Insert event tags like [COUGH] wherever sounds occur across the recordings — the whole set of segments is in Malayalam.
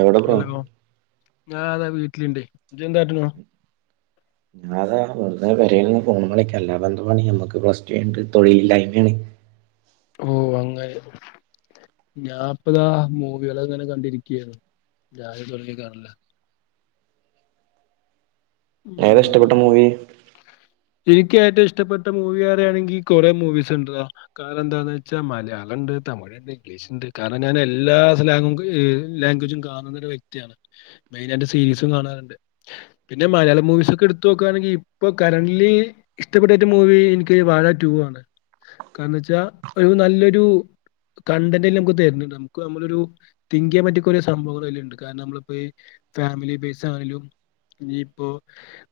എവിടെ ബ്രോ ഞാ അതെ വീട്ടിൽ ഇണ്ട് ഇജ് എന്താ കാട്ടുണു അതാണ് വെറുതെ പേരെൽ നിന്ന്‌ ഫോണിമ്മെ കളിക്ക അല്ലാതെ എന്തു പണി നമക്ക് പ്ലസ് ടു കഴിഞ്ഞിട്ട് തൊഴിൽ ഇല്ലായ്മയാണ് ഉ [UNINTELLIGIBLE] ഓ അങ്ങനെ ഞാ ഇപ്പതാ മൂവികൾ അങ്ങനെ കണ്ടിരിക്കായിരുന്നു രാവിലെ തൊടങ്ങിയ കണലാ ഏതാ ഇഷ്ടപ്പെട്ട മൂവി ഇൻക്ക് ഏറ്റവും ഇഷ്ടപ്പെട്ട മൂവി പറയാണെങ്കി കുറെ മൂവീസ് ഇണ്ടടാ കാരണം എന്താന്ന് വെച്ചാ മലയാളം ഇണ്ട് തമിഴ് ഇണ്ട് ഇംഗ്ലീഷ് ഇണ്ട് കാരണം ഞാൻ എല്ലാ സ്ലാങ്ങും ലാംഗ്വേജും കാണുന്ന ഒരു വ്യക്തിയാണ് വൈനന്റെ സിസ് ന്ന് പർണെ ഇണ്ട് പിന്നെ മലയാളം മൂവിസ് ഒക്കെ ഇട്ത്തോക്കാണെങ്കി ഇപ്പ കരന്റ്ലി ൽ ഇഷ്ടപ്പെട്ട മൂവി എനിക്ക് വാഴ ടു ആണ് കാരണംന്ന് വെച്ചാ ഒരു നല്ലൊരു കണ്ടന്റ് എല്ലാം നമുക്ക് തെരൺ ഇണ്ട് നമുക്ക് നമ്മളൊരു തിങ്ക്‌ ചെയ്യാൻ പറ്റിയ കൊറെ സംഭവങ്ങൾ അയിൽ ഇണ്ട് കാരണം നമ്മൾ ഇപ്പ ഈ ഫാമിലി ബേസ് ആണെലും ഇനി ഇപ്പോ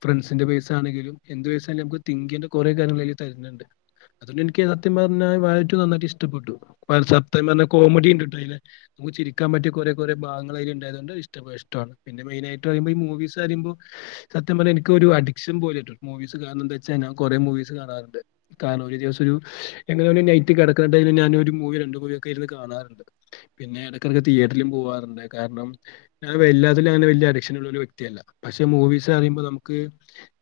ഫ്രണ്ട്സിന്റെ ബേസ് ആണെങ്കിലും എന്ത് ബേസ് ആയാലും നമുക്ക് തിങ്ക് ചെയ്യെണ്ട കുറെ കാര്യങ്ങൾ അയിൽ തര്ന്ന്ണ്ട് അതുകൊണ്ട് എനിക്ക് സത്യം പർണ വാഴ റ്റു നന്നായിട്ട് ഇഷ്ടപ്പെട്ടു സത്യം പർണാ കോമഡി ഇണ്ട്ട്ടോ അയിൽ നമുക്ക് ചിരിക്കൻ പറ്റിയ കുറെ കുറെ ഭാഗങ്ങൾ അയിൽ ഇണ്ടായൊണ്ട് ഇഷ്ടപ്പെ ഇഷ്ടാണ് പിന്നെ മെയിനായിട്ട് പറയുമ്പോ ഈ മൂവീസ് പറിമ്പോ സത്യം പറയാ എനിക്കൊരു അഡിക്ഷൻ പോലെ ആയിട്ടുണ്ട് മൂവീസ് കാരണം എന്തു വെച്ചാ ഞാൻ കുറെ മൂവീസ് കാണാർ ഇണ്ട് കാരണം ഒരു ദിവസം ഒരു എങ്ങനെ നൈറ്റ് ക കെടക്ക്ന്ന്ട്ടെലും ഞാൻ ഒരു മൂവോ രണ്ട് മൂവോ ഒക്കെ ഇര്ന്ന് കാണാർ ഇണ്ട് പിന്നെ എടക്ക് എടക്ക് തിയേറ്ററിലും പോവാർണ്ട് കാരണം ഞാൻ വല്ലാത്തിലും അങ്ങനെ വല്ലിയ അഡിക്ഷൻ ഉള്ള ഒരു വ്യക്തിയല്ല പക്ഷെ മൂവീസ് പറിമ്പം നമുക്ക്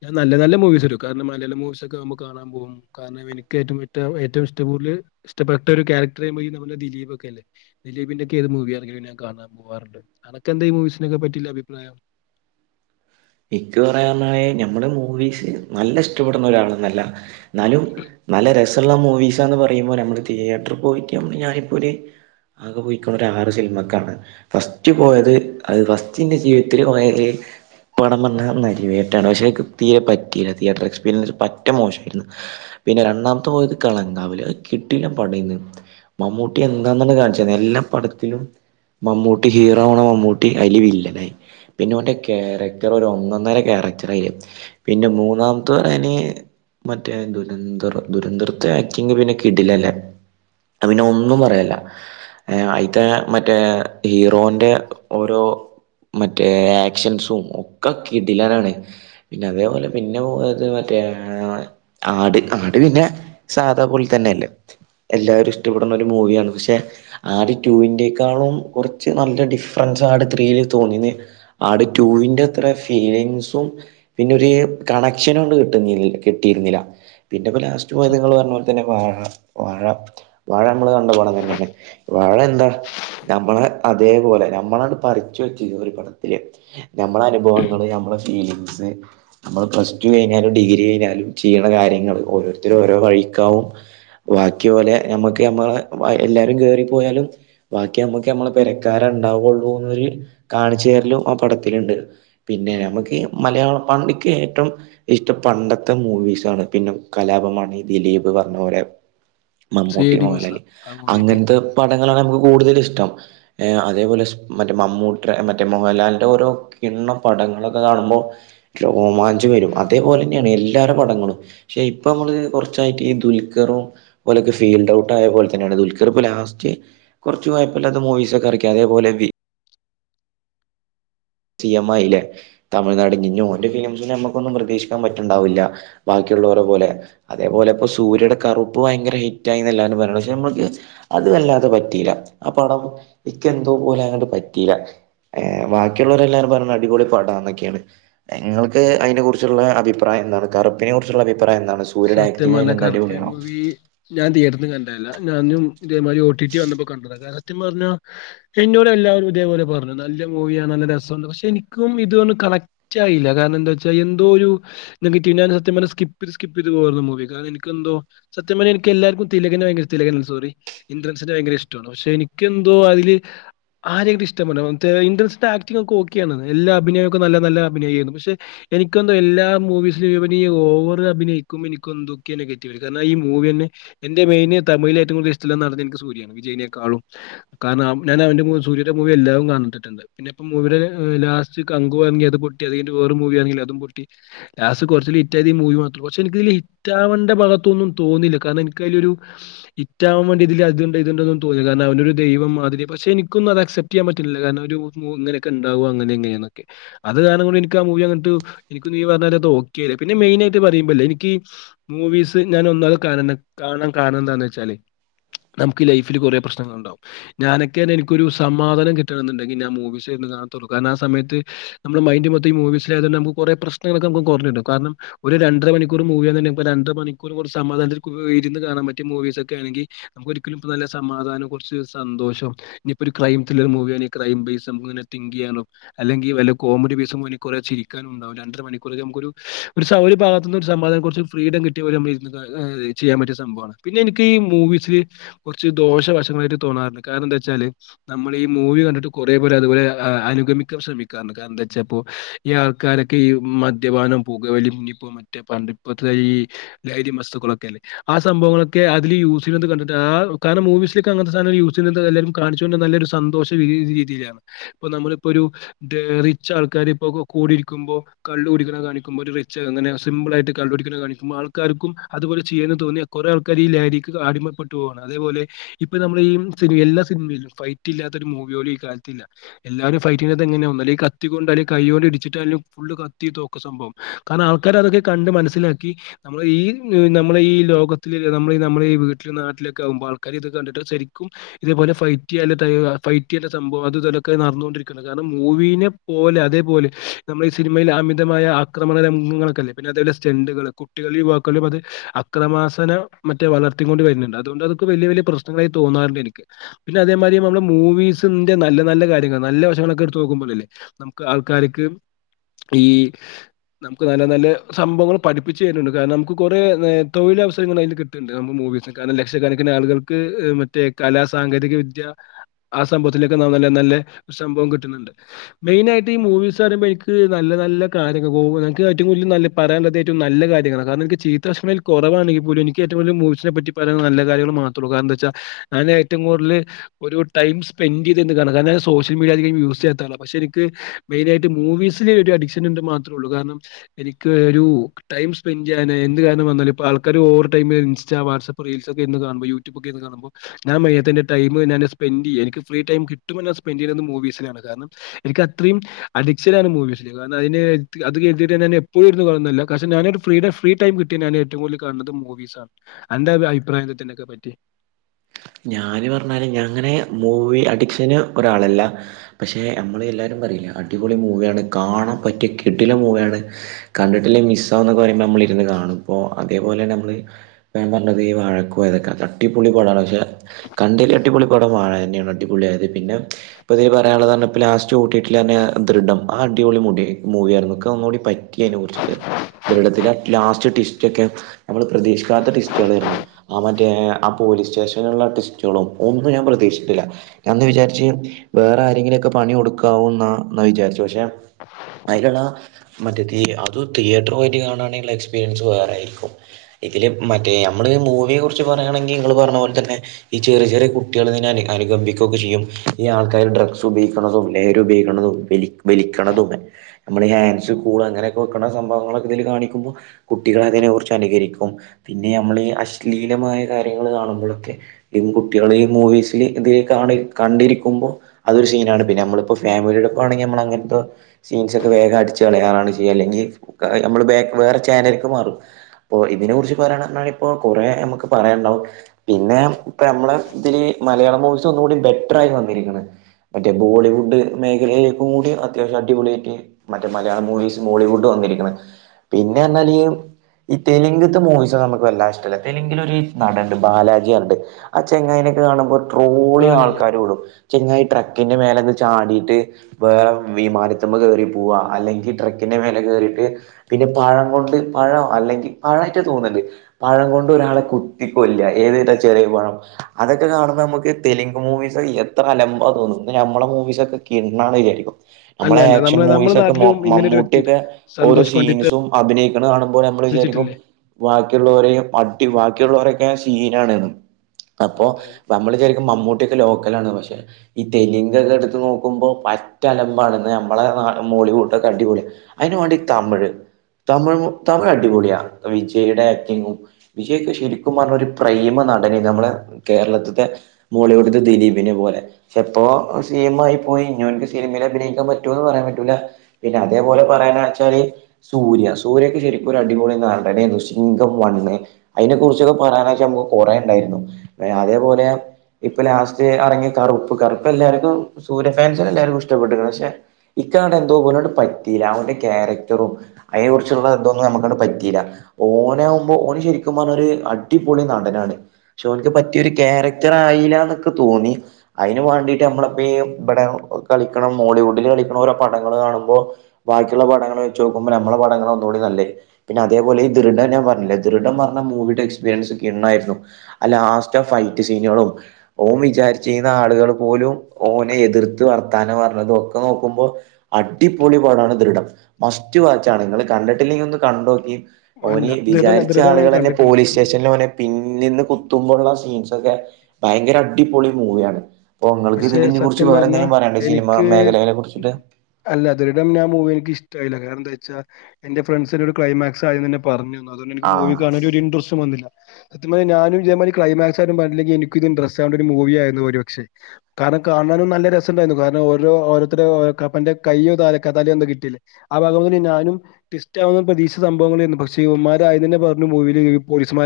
ഞ നല്ല നല്ല മൂവീസ്ട്ടോ കാരണം മലയാള മൂവീസ് ഒക്കെ ഞമ്മക്ക് കാണാൻ പോവും കാരണം എനിക്ക് ഏറ്റവും ഇഷ്ടാവും ഏറ്റവും ഇഷ്ടം കൂട്തെൽ ഇഷ്ടപ്പെട്ട ഒരു ക്യാരക്ടർ ചെയുമ്പോ നമ്മളെ ദിലീപ് കൊല്ലേ ദിലീപിന്റെ ഒക്കെ എത് മൂവി അണങ്കിലുംഞാൻ കാണൻ പോകാറുണ്ട് അനക്കെന്താ ഈ മൂവിസിനൊക്കെ പറ്റില്ല അഭിപ്രായം [UNINTELLIGIBLE] ഇക്ക് പറയാന്ന ഞമ്മളെ മൂവീസ് നല്ല ഇഷ്ടപ്പെടുന്ന ഒരാളന്നല്ല ഇന്നാലും നല്ല രസ ഇള്ള മൂവീസാന്ന് പറിയുമ്പോ നമ്മൾ തിയേറ്റർ പോയിട്ട് ഞമ്മൾ ഞാനിപ്പോ ഒര് ആകെ പോയിക്ക്ണെ ഒര് ആറ് സിനിമക്കാണ് ഫസ്റ്റ് പോയത് അത് ഫസ്റ്റ് ഇന്റെ ജീവിതത്തിൽ പോയത് പടം വന്നെർണെ നരിവേട്ടയാണ് പക്ഷെ ഇക്ക് തീരെ പറ്റീലാ തിയേറ്റർ എക്സ്പീരിയൻസ് പറ്റെ മോശായിര്ന്ന് പിന്നെ രണ്ടാമത്തെ പോയത് കിളങ്കാവിൽ അത് കിടിലെൻ പടെയ്ന്നു മമ്മൂട്ടി എന്താന്നെന്നെ കാൺച്ചെര്നം എല്ലാ പടത്തിലും മമ്മൂട്ടി ഹീറോ ആവണോ മമ്മൂട്ടി അയിൽ വില്ലനായി പിന്നെ ഓന്റെ കാരക് ടർ ഒന്നൊന്നര ക്യാരക്ടർ അയിൽ പിന്നെ മൂന്നാമത്തെ അയിൻ മറ്റേ ദുരന്തർ ദുരന്തർ ജാക്കിങ്ങ് പിന്നെ കിടിലം അല്ലേ അയ് പിന്നെ ഒന്നും പറയാ ഇല്ല ഏ അയിത്തെ മറ്റേ ഹീറോന്റെ ഓരോ മറ്റേ എക്ഷൻസും ക്കെ കിടിലാനാണ് പിന്നെ അതേപോലെ പിന്നെ പോയത് മറ്റേ ഏ ആട് ആട് പിന്നെ സാധാ പോലി തന്നെയ അല്ലേ എല്ലാവരും ഇഷ്ടപ്പെടുന്ന ഒരു മൂവിയാണ് പക്ഷെ ആട് ടൂവിന്റെക്കാളും കൊറച്ച് നല്ല- ഡിഫറൻറ് ത്രീൽ തോനിനി ആട് ടുവിന്റെ- അത്ര ഫീലിങ്സും പിന്നെ ഒരു കണക്ഷനും കൊണ്ട് കിട്ടുന്ന കിട്ടിയിരുന്നില്ല പിന്നെ ഇപ്പൊ ലാസ്റ്റ് നിങ്ങള് സത്യം പറഞ്ഞ പോലെ തന്നെ വാഴ- വാഴ വാഴ നമ്മള് കണ്ട് പടം തന്നെ ആണ് വാഴ എന്താ- നമ്മളെ അതേപോലെ നമ്മളെ പറിച്ചു വെച്ച ഈ പടത്തില് നമ്മുടെ അനുഭവങ്ങള് നമ്മളെ ഫീലിംഗസ് നമ്മള് പ്ലസ് ടു കഴിഞ്ഞാലും ഡിഗ്രി കഴിഞ്ഞാലും ചെയ്യിണ കാര്യങ്ങള് ഓരോരുത്തരും ഓരോ വഴിക്കാവും ബാക്കി പോലെ നമ്മുക്ക് നമ്മള എല്ലാരും കേറിപ്പോയാലും ബാക്കി നമ്മുക്ക് നമ്മളെ പെരക്കാര ഉണ്ടാവുള്ളൂ എന്നൊരു കാണിച്ചുരലും ആ പടത്തിലുണ്ട് പിന്നെ ആ നമുക്ക് മലയാളം വണ്ടിക്ക് ഏറ്റവും ഇഷ്ടം പണ്ടത്തെ മൂവീസാണ് പിന്നെ കലാപമാണ് ഈ ദിലീപ് പറഞ്ഞ പോലെ [INAUDIBLE] C I Mammootty D Moosa Mohanlal ആ മൂവിയൊക്കെ അങ്ങനത്തെ പടങ്ങളാണ് നമുക്ക് കൂടുതല് ഇഷ്ടം അതേപോലെ മറ്റേ മമ്മൂട്ടിടെ മറ്റേ മോഹൻലാലിന്റെ ഓരോ എണ്ണ പടങ്ങളൊക്കെ കാണുമ്പോ റോമാഞ്ചം വരും അതേപോലെ തന്നെയാണ് എല്ലാര്ട പടങ്ങളും ശ ഇപ്പൊ നമ്മള് കുറച്ചായിട്ട് ഈ ദുൽക്കറും പോലൊക്കെ ഫീൽഡ് ഔട്ട് ആയ പോലെ തന്നെയാണ് ദുൽഖർ ഇപ്പൊ ലാസ്റ്റ് കുറച്ചു കൊയ്പ്പല്ലത്ത മൂവീസൊക്കെ ഇറക്കാം അതേപോലെ ബി സി എം ആയില്ലേ തമിഴ്നാടിനിനി ഓന്റെ ഫിലിംസിനെ നമ്മുക്കൊന്നും പ്രതീക്ഷിക്ക പറ്റണ്ടാവില്ല ബാക്കിയുള്ളവരെ പോലെ അതേപോലെ ഇപ്പോ സൂര്യയുടെ കറുപ്പ് ഭയങ്കര ഹിറ്റായിന്നെല്ലാ [UNINTELLIGIBLE] ഷേ നമ്മക്ക് അത് വല്ലാതെ പറ്റീയില ആ പടം ഇക്ക എന്തോ പോലെ അങ്ങോട്ട് പറ്റിയില്ല ഏ ബാക്ക ള്ളവരെല്ലാരും പറഞ്ഞു അടിപൊളി പടാ എന്നൊക്കെയാണ് ഞൾക്ക് അയിനെ കുറിച്ചുള്ള അഭിപ്രായം എന്താണ് കറുപ്പിനെ കുറിച്ചുള്ള അഭിപ്രായ സത്യം പറഞ്ഞ കറുപ്പീ ഞാൻ തിയേറ്ററിന്ന് കണ്ടയല്ല ഞാനും ഇതേമാതിരി ഒ ടി ടി വന്നപ്പോ കണ്ടത സത്യം പറഞ്ഞ എന്നോട് എല്ലാവരും ഇതേപോലെ പറഞ്ഞു ന ല്ല മൂവിയാണ് നല്ല രസുണ്ട് പക്ഷെ എനിക്കും ഇതൊന്നും കണക്ട് ആയില്ല കാരണം എന്താച്ചാ എന്തോ ഒരു നെഗ [UNINTELLIGIBLE] സ്കി ക്ത് പോലത്ത മൂവിക്കെ എനിക്കെന്തോ സത്യം പറഞ്ഞ എനക്ക് എല്ലാർക്കും തിലകനെ ഭയങ്കര തിലക സോറി ഇന്ദ്രൻസി ഭയങ്കര ഇഷ്ടാണ് പക്ഷെ എനിക്കെന്തോ അതില് ആരെയും ഇഷ്ടപ്പെടണംപക്ഷേ ഇൻട്രസ്റ്റ് ആക്ടിങ്ങൊക്കെ ഓക്കെയാണ് എല്ലാ അഭിനയൊക്ക നല്ല നല്ല അഭിനയം ഈ പക്ഷെ എനിക്കെന്തോ എല്ലാ മൂവീസും ഇവനീ ഓ അഭിനയിക്കും എനിക്കെന്തൊക്കെയോ നെഗറ്റീവ് കാരണം ഈ മൂവിന്നെ എന്റെ മെയിന് തമിഴില് ഏറ്റവും കൂടുതൽ ഇഷ്ടള്ള നടന് എനിക്ക് സൂര്യാണ് വിജയിനെക്കാളും കാരണം ഞാൻ അവന്റെ സൂര്യന്റെ മൂവി എല്ലാം കണ്ടിട്ട്ണ്ട് ന്നെപ്പ മൂവീടെ ലാസ്റ്റ് കങ്കുവാങ്കിയത് പൊട്ടി അത് വേറ മൂവി ആണെങ്കില് അത് പൊട്ടി ലാസ്റ്റ് കുറച്ച് ഇറ്റാലി മൂവി മാ പക്ഷെ എനിക്കിതില് ഹിറ്റാവേണ്ട ഭാഗത്തൊന്നും തോന്നില്ല കാരണം എനക്ക് അതിലൊരു ഹിറ്റാവാൻ വേണ്ടിട്ടിലത് ണ്ടന്ന തോന്നില്ല കാരണം അവനൊരു ദൈവം മാതിരി പക്ഷെനിക്കൊന്നും അത് അക്സപ്റ്റ് ചെയ്യാൻ പറ്റില്ല കാരണം ഒരു ഇങ്ങനൊക്കെ ഇണ്ടാവാ അങ്ങനെങ്ങനെക്കെ അത് കാരണം കൊണ്ട് എനിക്ക് ആ മൂവി കണ്ടിട്ട് എനിക്ക് നീ പറഞ്ഞ പോലെ ഒക്കെയായി പിന്നെ മെയിനായിട്ട് പറയുമ്പോല്ലേ എനിക്ക് മൂവീസ് ഞാൻ ഒന്നാ കാണ കാണാൻ കാണണം എന്താന്ന് വെച്ചാല് നമുക്ക് ലൈഫിൽ കുറെ പ്രശ്നങ്ങള്ണ്ടാവും ഞനൊക്കെ എനക്കൊരു സമാധാനം കിട്ടണ എന്നുണ്ടങ്കി ഞാൻ മൂവീസ് കാണത്തുള്ളൂ കാരണംആ സമയത്ത് നമ്മുടെ മൈൻഡ് മൊത്തം ഈ മൂവീസിലാതൊണ്ട് നമുക്ക് കുറെ പ്രശനൊക്കെ നമുക്ക് കുറഞ്ഞു കിട്ടും കാരണം ഒരു രണ്ടര മണിക്കൂർ മൂവിയന്ന്ണ്ടെ രണ്ട് മണിക്കൂർ സമാധാനത്തിൽ ഇരുന്ന് കാണാൻ പറ്റിയ മൂവീസ് ഒക്കെ ആണെങ്കി ഒരിക്കലും ഇ നല്ല സമാധാനം കുറച്ച് സന്തോഷം ഇനിയിപ്പോ ഒരു ക്രൈം ത്ല്ലർ മൂവിയണേ ക്രൈം ബേസും നമുക്കിങ്ങനെ ങ്കി ചെയ്യാനോ അല്ലെങ്കിൽ വല്ല കോമഡി പീസും കുറെ ചിരിക്കാനും ഉണ്ടാവുല്ലോ രണ്ടര മണിക്കൂർ നമുക്കൊരു ഒരു ഒരു ഭാഗത്ത് നിന്ന് ഒരു സമാധാനം കുറച്ച് ഫ്രീഡം കിട്ടിയ നമ്മള് ചെയ്യാൻ പറ്റിയ സംഭവാണ് പിന്നെ എനിക്ക് ഈ മൂവീസി കുറച്ച് ദോഷവശങ്ങളായിട്ട് തോന്നാറുണ്ട് കാരണംന്താ വെച്ചാല് നമ്മള് ഈ മൂവി കണ്ടിട്ട് കുറേപേര് അതുപോലെ അനുഗമിക്കാൻ ശ്രമിക്കാണ് കാരണം എന്താന്ന് വെച്ചാപ്പോ ഈ ആൾക്കാരൊക്കെ ഈ മദ്യപാനം പുകവലി പിന്നപ്പോ മറ്റേ പണ്ടിപ്പത്തെ ഈ ലഹരി വസ്തുക്കളൊക്കെല്ല ആ സംഭവങ്ങളൊക്കെ അതില് യൂസ് ചെയ്യുന്നത് കണ്ട് കാരണം മൂവീസിലേക്ക് അങ്ങനത്തെ സാധനം യൂസി എല്ലാരും കാണിച്ചുകൊണ്ട് നല്ലൊരു സന്തോഷ രീതിയിലാണ് ഇപ്പൊ നമ്മളിപ്പൊരു റിച്ച് ആൾക്കാര് ഇപ്പോ കൂടിരിക്കുമ്പോ കള്ള് കുടിക്കണ കാണിക്കുമ്പോ ച്ച് അങ്ങനെ സിമ്പിളായിട്ട് കള്ളകുടിക്കണ കാണിക്കുമ്പോ ആൾക്ക്ര്ക്കും അതുപലെ ചെയ്യാന് തോന്നിയ കുറേ ആൾക്കാര് ഈ ലഹരിക്ക് അ പ്പെട്ടു പോവാണ് അതേപോലെ ഇപ്പൊ നമ്മളീ എല്ലാ സിനിമയിലും ഫൈറ്റ് ഇല്ലാത്ത ഒരു മൂവിയോലും ഈ കാലത്തില്ല എല്ലാരും ഫൈറ്റിനത്ത് എങ്ങനെയാ ഒന്നില്ലെങ്കി ഈ കത്തി കൊണ്ട അല്ലേ കൈ കൊണ്ട് ഇടിച്ചിട്ടാലും ഫുള്ള് കത്തി തോക്ക് സംഭവം കാരണം ആൾക്കാര് അതൊക്കെ കണ്ട് മനസ്സിലാക്കി നമ്മൾ ഈ നമ്മളെ ഈ ലോകത്തില് നമ്മളീ നമ്മളെ ഈ വീട്ടിൽ നാട്ടിലൊക്കെ ആകുമ്പോ ആൾക്കാര് ഇത് കണ്ടിട്ട് ശരിക്കും ഇതേ പോലെ ഫൈറ്റ് ചെയ്യൽ ഫൈറ്റ് ചെയ്യണ്ട സംഭവാ നടന്നുകൊണ്ടിരിക്കണ്ട് കാരണം മൂവീനെ പോലെ അതേപോല നമ്മള് ഈ സിനിമേൽ അമിതമായി ആക്രമണ ങ്ങളല്ലേ പിന്നെ അതേപോലെ സ്റ്റണ്ട്കള് കുട്ടികളീവാക്കും അത് അക്രമാസന മറ്റേ വളർത്തിക്കൊണ്ട് വര് ണ്ട് അതുകൊണ്ട് വലിയ വലിയ പ്രശ്നായി തോന്നാറുണ്ട് എനിക്ക് പിന്നെ അതേമാരി നമ്മ മൂവീസിന്റെ നല്ല നല്ല കാര്യം നല്ല വശങ്ങളൊക്കെ എടുത്ത് നോക്കുമ്പോഴല്ലേ നമുക്ക് ആൾക്കാർക്ക് ഈ നമുക്ക് നല്ല നല്ല സംഭവങ്ങൾ പഠിപ്പിച്ച് തരുന്നുണ്ട് കാരണം നമുക്ക് കുറെ തൊഴിലവസരങ്ങൾ അതിൽ കിട്ട്ണ്ട് നമ്മ മൂവി കാരണം ലക്ഷക്കണക്കിന് ആളുകൾക്ക് മറ്റേ കലാ സാങ്കേതിക വിദ്യ ആ സംഭവത്തിലൊക്കെ നല്ല നല്ല സംഭവം കിട്ടുന്നുണ്ട് മെയിൻ ആയിട്ട് ഈ മൂവീസ് പറയുമ്പോൾ എനിക്ക് നല്ല നല്ല കാര്യ എനിക്ക് ഏറ്റവും കൂടുതൽ പറയാനുള്ളത് നല്ല കാര്യങ്ങളാണ് കാരണം ചീത്ത വശങ്ങൾ കുറവാണെങ്കിൽ പോലും എനിക്ക് റ്റവും കടുത മൂസിനെറ്റി നല്ല കാര്യങ്ങള് മാത്രൂര എന്താ വെച്ചാ ഞാൻ ഏറ്റവും കൂടുതൽ ഒരുടൈം സ്പെൻഡ് ചെയ്ത് കാര സോഷ്യൽ മീഡിയ യൂസ് ചെയ്യാത്ത പക്ഷെ എനിക്ക് മെയിനായിട്ട് മൂവീസിൽ ഒരു അഡിക്ഷൻ ഉണ്ട് മാത്രേള്ളൂ കാരണം എനിക്ക് ഒരു ടൈം സ്പെൻഡ ചെയ്യാന് എന്ത് കാരണം വന്നാലും ഇ ആൾക്കാർ over time insta WhatsApp reels ഒക്കെന്ന് കാണുമ്പോ യൂട്യൂബൊക്കെന്ന് കാണുമ്പോ ഞാൻ മയത്തിന്റെ ടൈ സ്പെൻറ് ചെയ്യ എനി ഫ്രീ ടൈ കിട്ടും സ്പെൻഡ്‌ ചെയ്യുന്ന മൂവീസാണ് കാരണം എനിക്ക് അത്രയും അഡിക്ഷനാണ് മൂവീസി കാരണംത്ട്ട ഞാൻ എപ്പോഴും കാണുന്നില്ല പക്ഷെ ഞാന ഫ ഫ്രീ ടൈം കിട്ടിയ ഞാൻ ഏറ്റവും കൂടുതൽകാണുന്നത് മൂവീസ ആ എന്റെറെ അഭിപ്രായത്തിനൊക്കെ പറ്റി ഞാന് പറഞ്ഞാല് ഞങ്ങനെ മൂവി അഡിക്ഷന് ഒരാളല്ല പക്ഷെ നമ്മള് എല്ലാവരും അടിപൊളി മൂവിയാണ് കാണാൻ പറ്റിയ കിഡിലാൻ മൂവിയാണ് കണ്ടിട്ടില്ലേ മിസ്ക്കെ പറയ്പ മ്മ ഇരുന്ന് കാണും ഇപ്പോൾ അതേപോലെ നമ്മള് പേൻ പറഞ്ഞത് ഈ വഴക്കോ ഇതൊക്കെ അടിപൊളി പടാണ് പക്ഷെ കണ്ടെൽ അടിപൊളി പടം വാഴ തന്നെയാണ് അടിപൊളിയായത് പിന്നെ ഇപ്പൊ ഇതില് പറയാനുള്ളത ഇ ലാസ്റ്റ് കൂട്ടിയിട്ട ത ദൃഢം ആ അടിപൊളിമൂവി മൂവ ആയിരുന്നു ഒന്നുകൂടി പറ്റി അതിനെ കുറിച്ചിട്ട് ഇ ലാസ്റ്റ് ടിസ്റ്റ് ഒക്കെ നമ്മൾ പ്രതീക്ഷ ക്കാത്ത ടിസ്റ്കളായിരുന്നു ആ മറ്റേ ആ പോലീസ് സ്റ്റേഷൻ ടിസ്റ്റുകളും ഒന്നും ഞാൻ പ്രതീക്ഷിട്ടില്ലഞാന്ന് വിചാരിച്ച് വേറെ ആരെങ്കിലുംമൊക്കെ പണി കൊടുക്കാ ആന്ന എന്നാ വിചാരിച്ചു പക്ഷേ അതിലുള്ള മറ്റ അത് തിയേറ്റർ വട്ട് കാണുകയാണെങ്കുള്ള എക്സ്പീരിയൻസ് വേറൊയിരിക്കും ഇതില് മറ്റേ നമ്മള് മൂവിയെ കുറിച്ച് പറയയാണെങ്കിൽ നിങ്ങങ്ങള് പറഞ്ഞ പോലെ തന്നെ ഈ ചെറിയ ചെറിയ കുട്ടികൾ ഇതിനെ അനുുകമ്പിക്കുകൊെ ചെയ്യുംഈ ആൾക്കാര് ഡ്രഗ്സ് ഉപയിക്കുന്ന നേ ഉപയലിക്കണേ നമ്മൾ ഹൻസ് കൂൾ അങ്ങനെയൊക്കെ വെക്കണ സംഭവങ്ങളൊെ ഇൽ കാണിക്കുമ്പോ കുട്ടികള അതിനെ കുുറിച്ച് അനുകരിക്കും പിന്നെ നമ്മൾഈ അശ്ലീലമായ കാര്യങ്ങൾ കാണുമ്പോഴൊക്കെ കുട്ടികള് ഈ മൂവീസിൽ ഇതി കണ്ടിരിക്കുമ്പോ അതൊരു സീനാണ് പിന്നെ നമ്മളിപ്പോ ഫാമ വീരോടൊക്കവാണെങ്കിൽ നമ്മൾ അങ്ങനത്തെ സീൻസൊക്കെ വേഗ അടിച്ച് കളയറാണ് ചെയ്യുക അല്ലെങ്കിൽ നമ്മള് വേറെ ചാനലക്ക് മാറും അപ്പൊ ഇതിനെ കുുറിച്ച് പറയണ ഇപ്പോ കൊറ നമുക്ക് പറയാൻ പിന്നെ ഇ നമ്മളെ ഇതില് മലയാളം മൂവിീസ് ഒന്നുംുകൂടി ബെറ്റർായി വന്നിരിക്കണ് മറ്റേ ബോളിവുഡ് മേഖലയിലേക്കും കൂടി അത്യാവശ്യം അടിപൊളിയായിട്ട് മറ്റേ മലയാള മൂവീസ് ബോിവുഡും വന്ന പിന്നൊല് ഈ തെലുങ്ത്ത് മൂവിീസ നമുക്ക് വല്ലാ ഇഷ്ടമല്ല തെലുങ്കിലൊ ഒരുഈ നടുണ്ട് ബാലാജിയണ്ട് ആ ചെങ്ങൈനൊക്കെ കാണുമ്പോൾ ട്രോളി ബാലയ്യ. ആൾക്കാർ കടും ചങ്ങായി ട്രക്കിന്റെ മേല ചാടിയിട്ട് വേറെ വിമാനത്തുമ്പ് കറി പോവാ അല്ലെങ്കിൽ ട്രക്കിന്റെ മേലെ കറിട്ട് പിന്നെ പഴം കൊണ്ട് പഴം അല്ലെങ്കിൽ പഴമായിട്ട് തോന്നുന്നുണ്ട് പഴം കൊണ്ട് ഒരാളെ കുത്തിക്കൊല്ല ഏ ചറിയ കുഴണം അതൊക്കെ കാണ്പ നമുക്ക് തെലുങ്ക് മൂവിീസ് എത്ര അലമ്പ തോന്നുന്നു നമ്മെ മൂവീസൊക്കെ കിണ അയ്യായിരിക്കും അല്ല, നമ്മളെ അല്ല. ആക്ഷൻ നമ്മളെ മൂവിീസ ഒക്കെ നാട്ടിലും ഇങ്ങനൊരു വ്യക്തിയിണ്ട്. മമ്മൂട്ടിയൊക്കെ ഓരോ സന്തോഷ് പണ്ഡിറ്റ് സീൻസും അഭിനയിക്കുന്നത് കാണുമ്പോൾ നമ്മള് വിരിക്ക ശ്രദ്ധിച്ചിട്ടില്ലേ? ബാക്കിയുള്ളവര അട്ടി ബാക്കിയുള്ളവരെ ീന അപ്പോ അതെ, അതെ. നമ്മള് ശരിക്കും മമ്മൂട്ട ക്കെ ലോക്കലാണ് പക്ഷെ ഈ തെലുങ്ക ഒക്കെ എടുത്ത് നോക്കുമ്പോ പറ്റലമ്പാാണ് നമ്മളെ ോളിവുഡെ അടിപൊളി അതിനന്ുവേണ്ടി തമിഴ് തമിഴ് തമിഴ് അടിപൊളിയാ വിജയുടെ ആക്ടിങ്ങും വിജയ്ക്കെ ശരിക്കും പറഞ്ഞ ഒരു പ്രേമ നടന ന കേരളത്തെ മോളിവുഡ ദിലീപിനെ പോലെപ്പോ സ പോയി ക്ക് സിനിമയിൽ അഭിനയിക്കാൻ പറ്റൂന്ന് പറയാൻ പറ്റൂല പിന്നെ അതേപോലെ പറയെച്ചാല് സൂര്യ സൂര്യ ശരിക്കും ഒരു അടിപൊളി നം വണ് അതിനെ കുറിച്ചൊക്കെ പറയാനെച്ച നമുക്ക് കുറെ ണ്ടായിരുന്നു അതേപോലെ ഇപ്പൊ ലാസ്റ്റ് ഇറങ്ങിയ കറുപ്പ് കറുപ്പ് എല്ലാർക്കും സൂര്യ ഫൻസ എല്ലാവർക്കും ഇഷ്ടപ്പെട്ട പക്ഷെ എ എന്തോ പോല പറ്റീല്ല അവടെ ക്യാരക്ടറും അതിനെ കുറിച്ചുള്ള എന്തൊന്നും നമുക്ക പറ്റീല്ല ഓനാകുമ്പോൾ ഓന ശരിക്കും പറഞ്ഞൊ ഒരു അടിപൊളി നടനാണ് പക്ഷ അവനിക്ക് പറ്റിയൊ ഒരു ക്യാരക്ടർ ആയില്ല എന്നൊക്കെ തോന്നി അതിന് വേണ്ടിട്ട് നമ്മളപ്പ ഇവിടെ കളിക്കണം ബോളിവുഡിൽ കളിക്കണം ഓരോ പടങ്ങൾ കാണുമ്പോ ബാക്കിയുള്ള പടങ്ങൾ വെച്ച് നോക്കുമ്പോൾ നമ്മളെ പടങ്ങള ല്ലേ പിന്നെ അതേപലെഈ ദൃഡം ഞാൻ പറഞ്ഞില്ല ദൃഡം പറഞ്ഞ മൂവിയുടെ എക്സ്പീരിയൻസ്െണ്ണായിരുന്നു ലാസ്റ്റ്ഫ് ഫൈറ്റ് സീനുകളും ഓം വിചാരിച്ചുന്ന ആളുകൾ പോലും ഓനെ എതിർത്ത് പറ പ്രത്താനം പറഞ്ഞതൊക്കെ നോക്കുമ്പോ അടിപൊളിപാടാണ് ദൃഢം മസ്റ്റ് വാച്ചാണ നിങ്ങ കണ്ടിട്ടില്ലെങ്കിൽ ഒന്ന് കണ്ടോക്കി അല്ല. ഓനി ദൃഢൻ വിചാരിച്ച ദൃഢൻ ഞാൻ ആളുകൾന്നെ കണ്ടിട്ടുണ്ട്. പോലീസ് സ്റ്റേഷനിൽ ഓനെ പിന്നന്ന് ത്തുമ്പോുള്ള സീൻസ് ഒക്കെ ഭയങ്കര അടിപൊളി മൂവിയാണ് ങ്ങൾക്ക് പക്ഷെ ഇതിതിനെ കുറിച്ച് സത്യം വേറെ പറഞ്ഞാ എന്തെങ്കും പറയാണ്ട സിനി എനിക്ക് മേഖലെ കുറിച്ചിട്ട് അല്ല അതരിടം ഞാ മൂവി എനിക്ക്ഷ്ടല്ല കാരണം എന്താ വച്ചാ എന്റെ ഫ്രണ്ട്സിന്റെ ക്ലൈമാക്സ് ആദ്യം തന്നെ പറഞ്ഞുു അതൊ എനി മൂവി ആഹ് കാണാന ഒരു ഇൻറസ്റ്റ് വന്നില്ല സത്യ ഞാനും ഇതേതി ക്ലൈമാക്സ് ആരും പറഞ്ഞില്ലെങ്ക എനിക്ക ഇത് ഇൻ ഡ്രസ് ആാവണ്ട ഒരു മൂവ ആായിരുന്നു ഒരു പക്ഷെ കാരണം കാണാനും നല്ല രസംുണ്ടായിരുന്നു കാരണം ഓരോ ഓരോരു കപ്പന്റെ കയ്യോ ത കത്താലയോ ഒന്നും കിട്ടിയിേ ആ ഭാഗ ഞാനും വിസ്റ്റ് ആ പ്രതീക്ഷിച്ച സംഭവങ്ങളായിരുന്നു പക്ഷെമാരായ തന്നെ പറഞ്ഞുൂ പോലീസ്മാ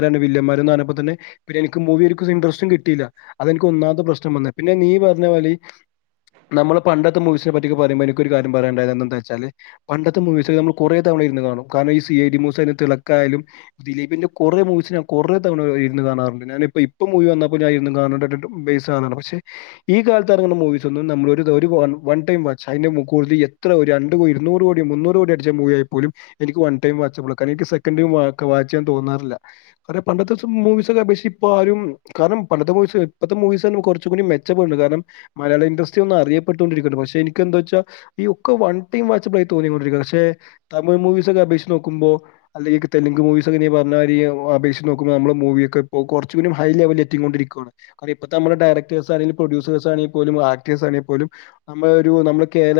മാരപ്പോന്നെ എനിക്ക് മൂവി ഇൻട്രസ്റ്റ കട്ടയി അത എനിക്ക് ഒന്നാത്തെ പ്രശ്നം വന്നട്ട് പിന്നെ നീ പറഞ്ഞ പോലെ നമ്മള് പണ്ടത്തെ മവിസിന പറ്റിൊെ പറയ്പോൾ എനൊ കാര്യണ്ടായത് എന്താ വച്ചാ പണ്ടത്തെ മൂവിീ നമ്മൾ കുറ തവണ കാണ കാരണം ഈ സി മൂ തിളക്കായാലും ദിലീപിന്റെ കൊറെ മൂസിന കൊറെ തവണ ഇരുന്ന കാണും ാനപ്പോ ഇപ്പോ മൂവി വന്നപ്പോഞ് ബ പക്ഷെ ഈ കാലത്ത് ഇറങ്ങുന്ന മൂവിീസ്ന്നും നമ്മള ടൈ അതിന്റെ മുൂർതി എത്ര ഒരു രണ്ട പോയി മൂറ് കോടി മുന്നൂറ് കോടി അടിച്ച മൂവ ആയി പോലും എനിക്ക് വൺടൈം വാച്ചപ്പോ കാരണംനിക്ക് സെക്കൻഡും വാൻ തോന്നാറില്ല പണ്ടത്തെ ദിവസം മൂവീസ ഒക്കെ അപേക്ഷി ഇപ്പോ ആരും കാരണം പണ്ടത്തെ മൂവീസ് ഇപ്പത്തെ മൂവീസ് കുറച്ച കൂടി കാരണം മലയാള ഇൻഡസ്ട്രി ഒന്ന് അറിയപ്പെട്ടണ്ടിരിക്കണ്ട് പക്ഷെ എനിക്ക് എന്താ വെച്ചാ ഈ ഒക്കെ വൺ ടൈം വാട്സപ്പ് തോന്നിക്കൊണ്ടിരിക്കുക പക്ഷെ തമിഴ് മൂവിസ് ഒക്കെ അപേക്ഷിച്ച് നോക്കുമ്പോ അല്ലെങ്കിൽ തെലുങ്ക് മൂവീസ് ഒക്കെ നീ പറഞ്ഞമാതിരി അപേക്ഷിച്ച് നോക്കുമ്പോ നമ്മ മൂവിയൊക്കെ കുറച്ചു കൂടെ ഹൈ ലെവൽ എത്തി കൊണ്ടിരിക്കാണ് കാരണം ഇപ്പഴ്‌ത്തേ നമ്മുടെ ഡയറക്ടഴ്സ് ആരും പ്രൊഡ്യൂസേഴ്സ് ആണെങ്കിൽ പോലും ആക്ടേഴ്സ് ആണങ്കിൽ പോലും നമ്മ ഒരു നമ്മ കേര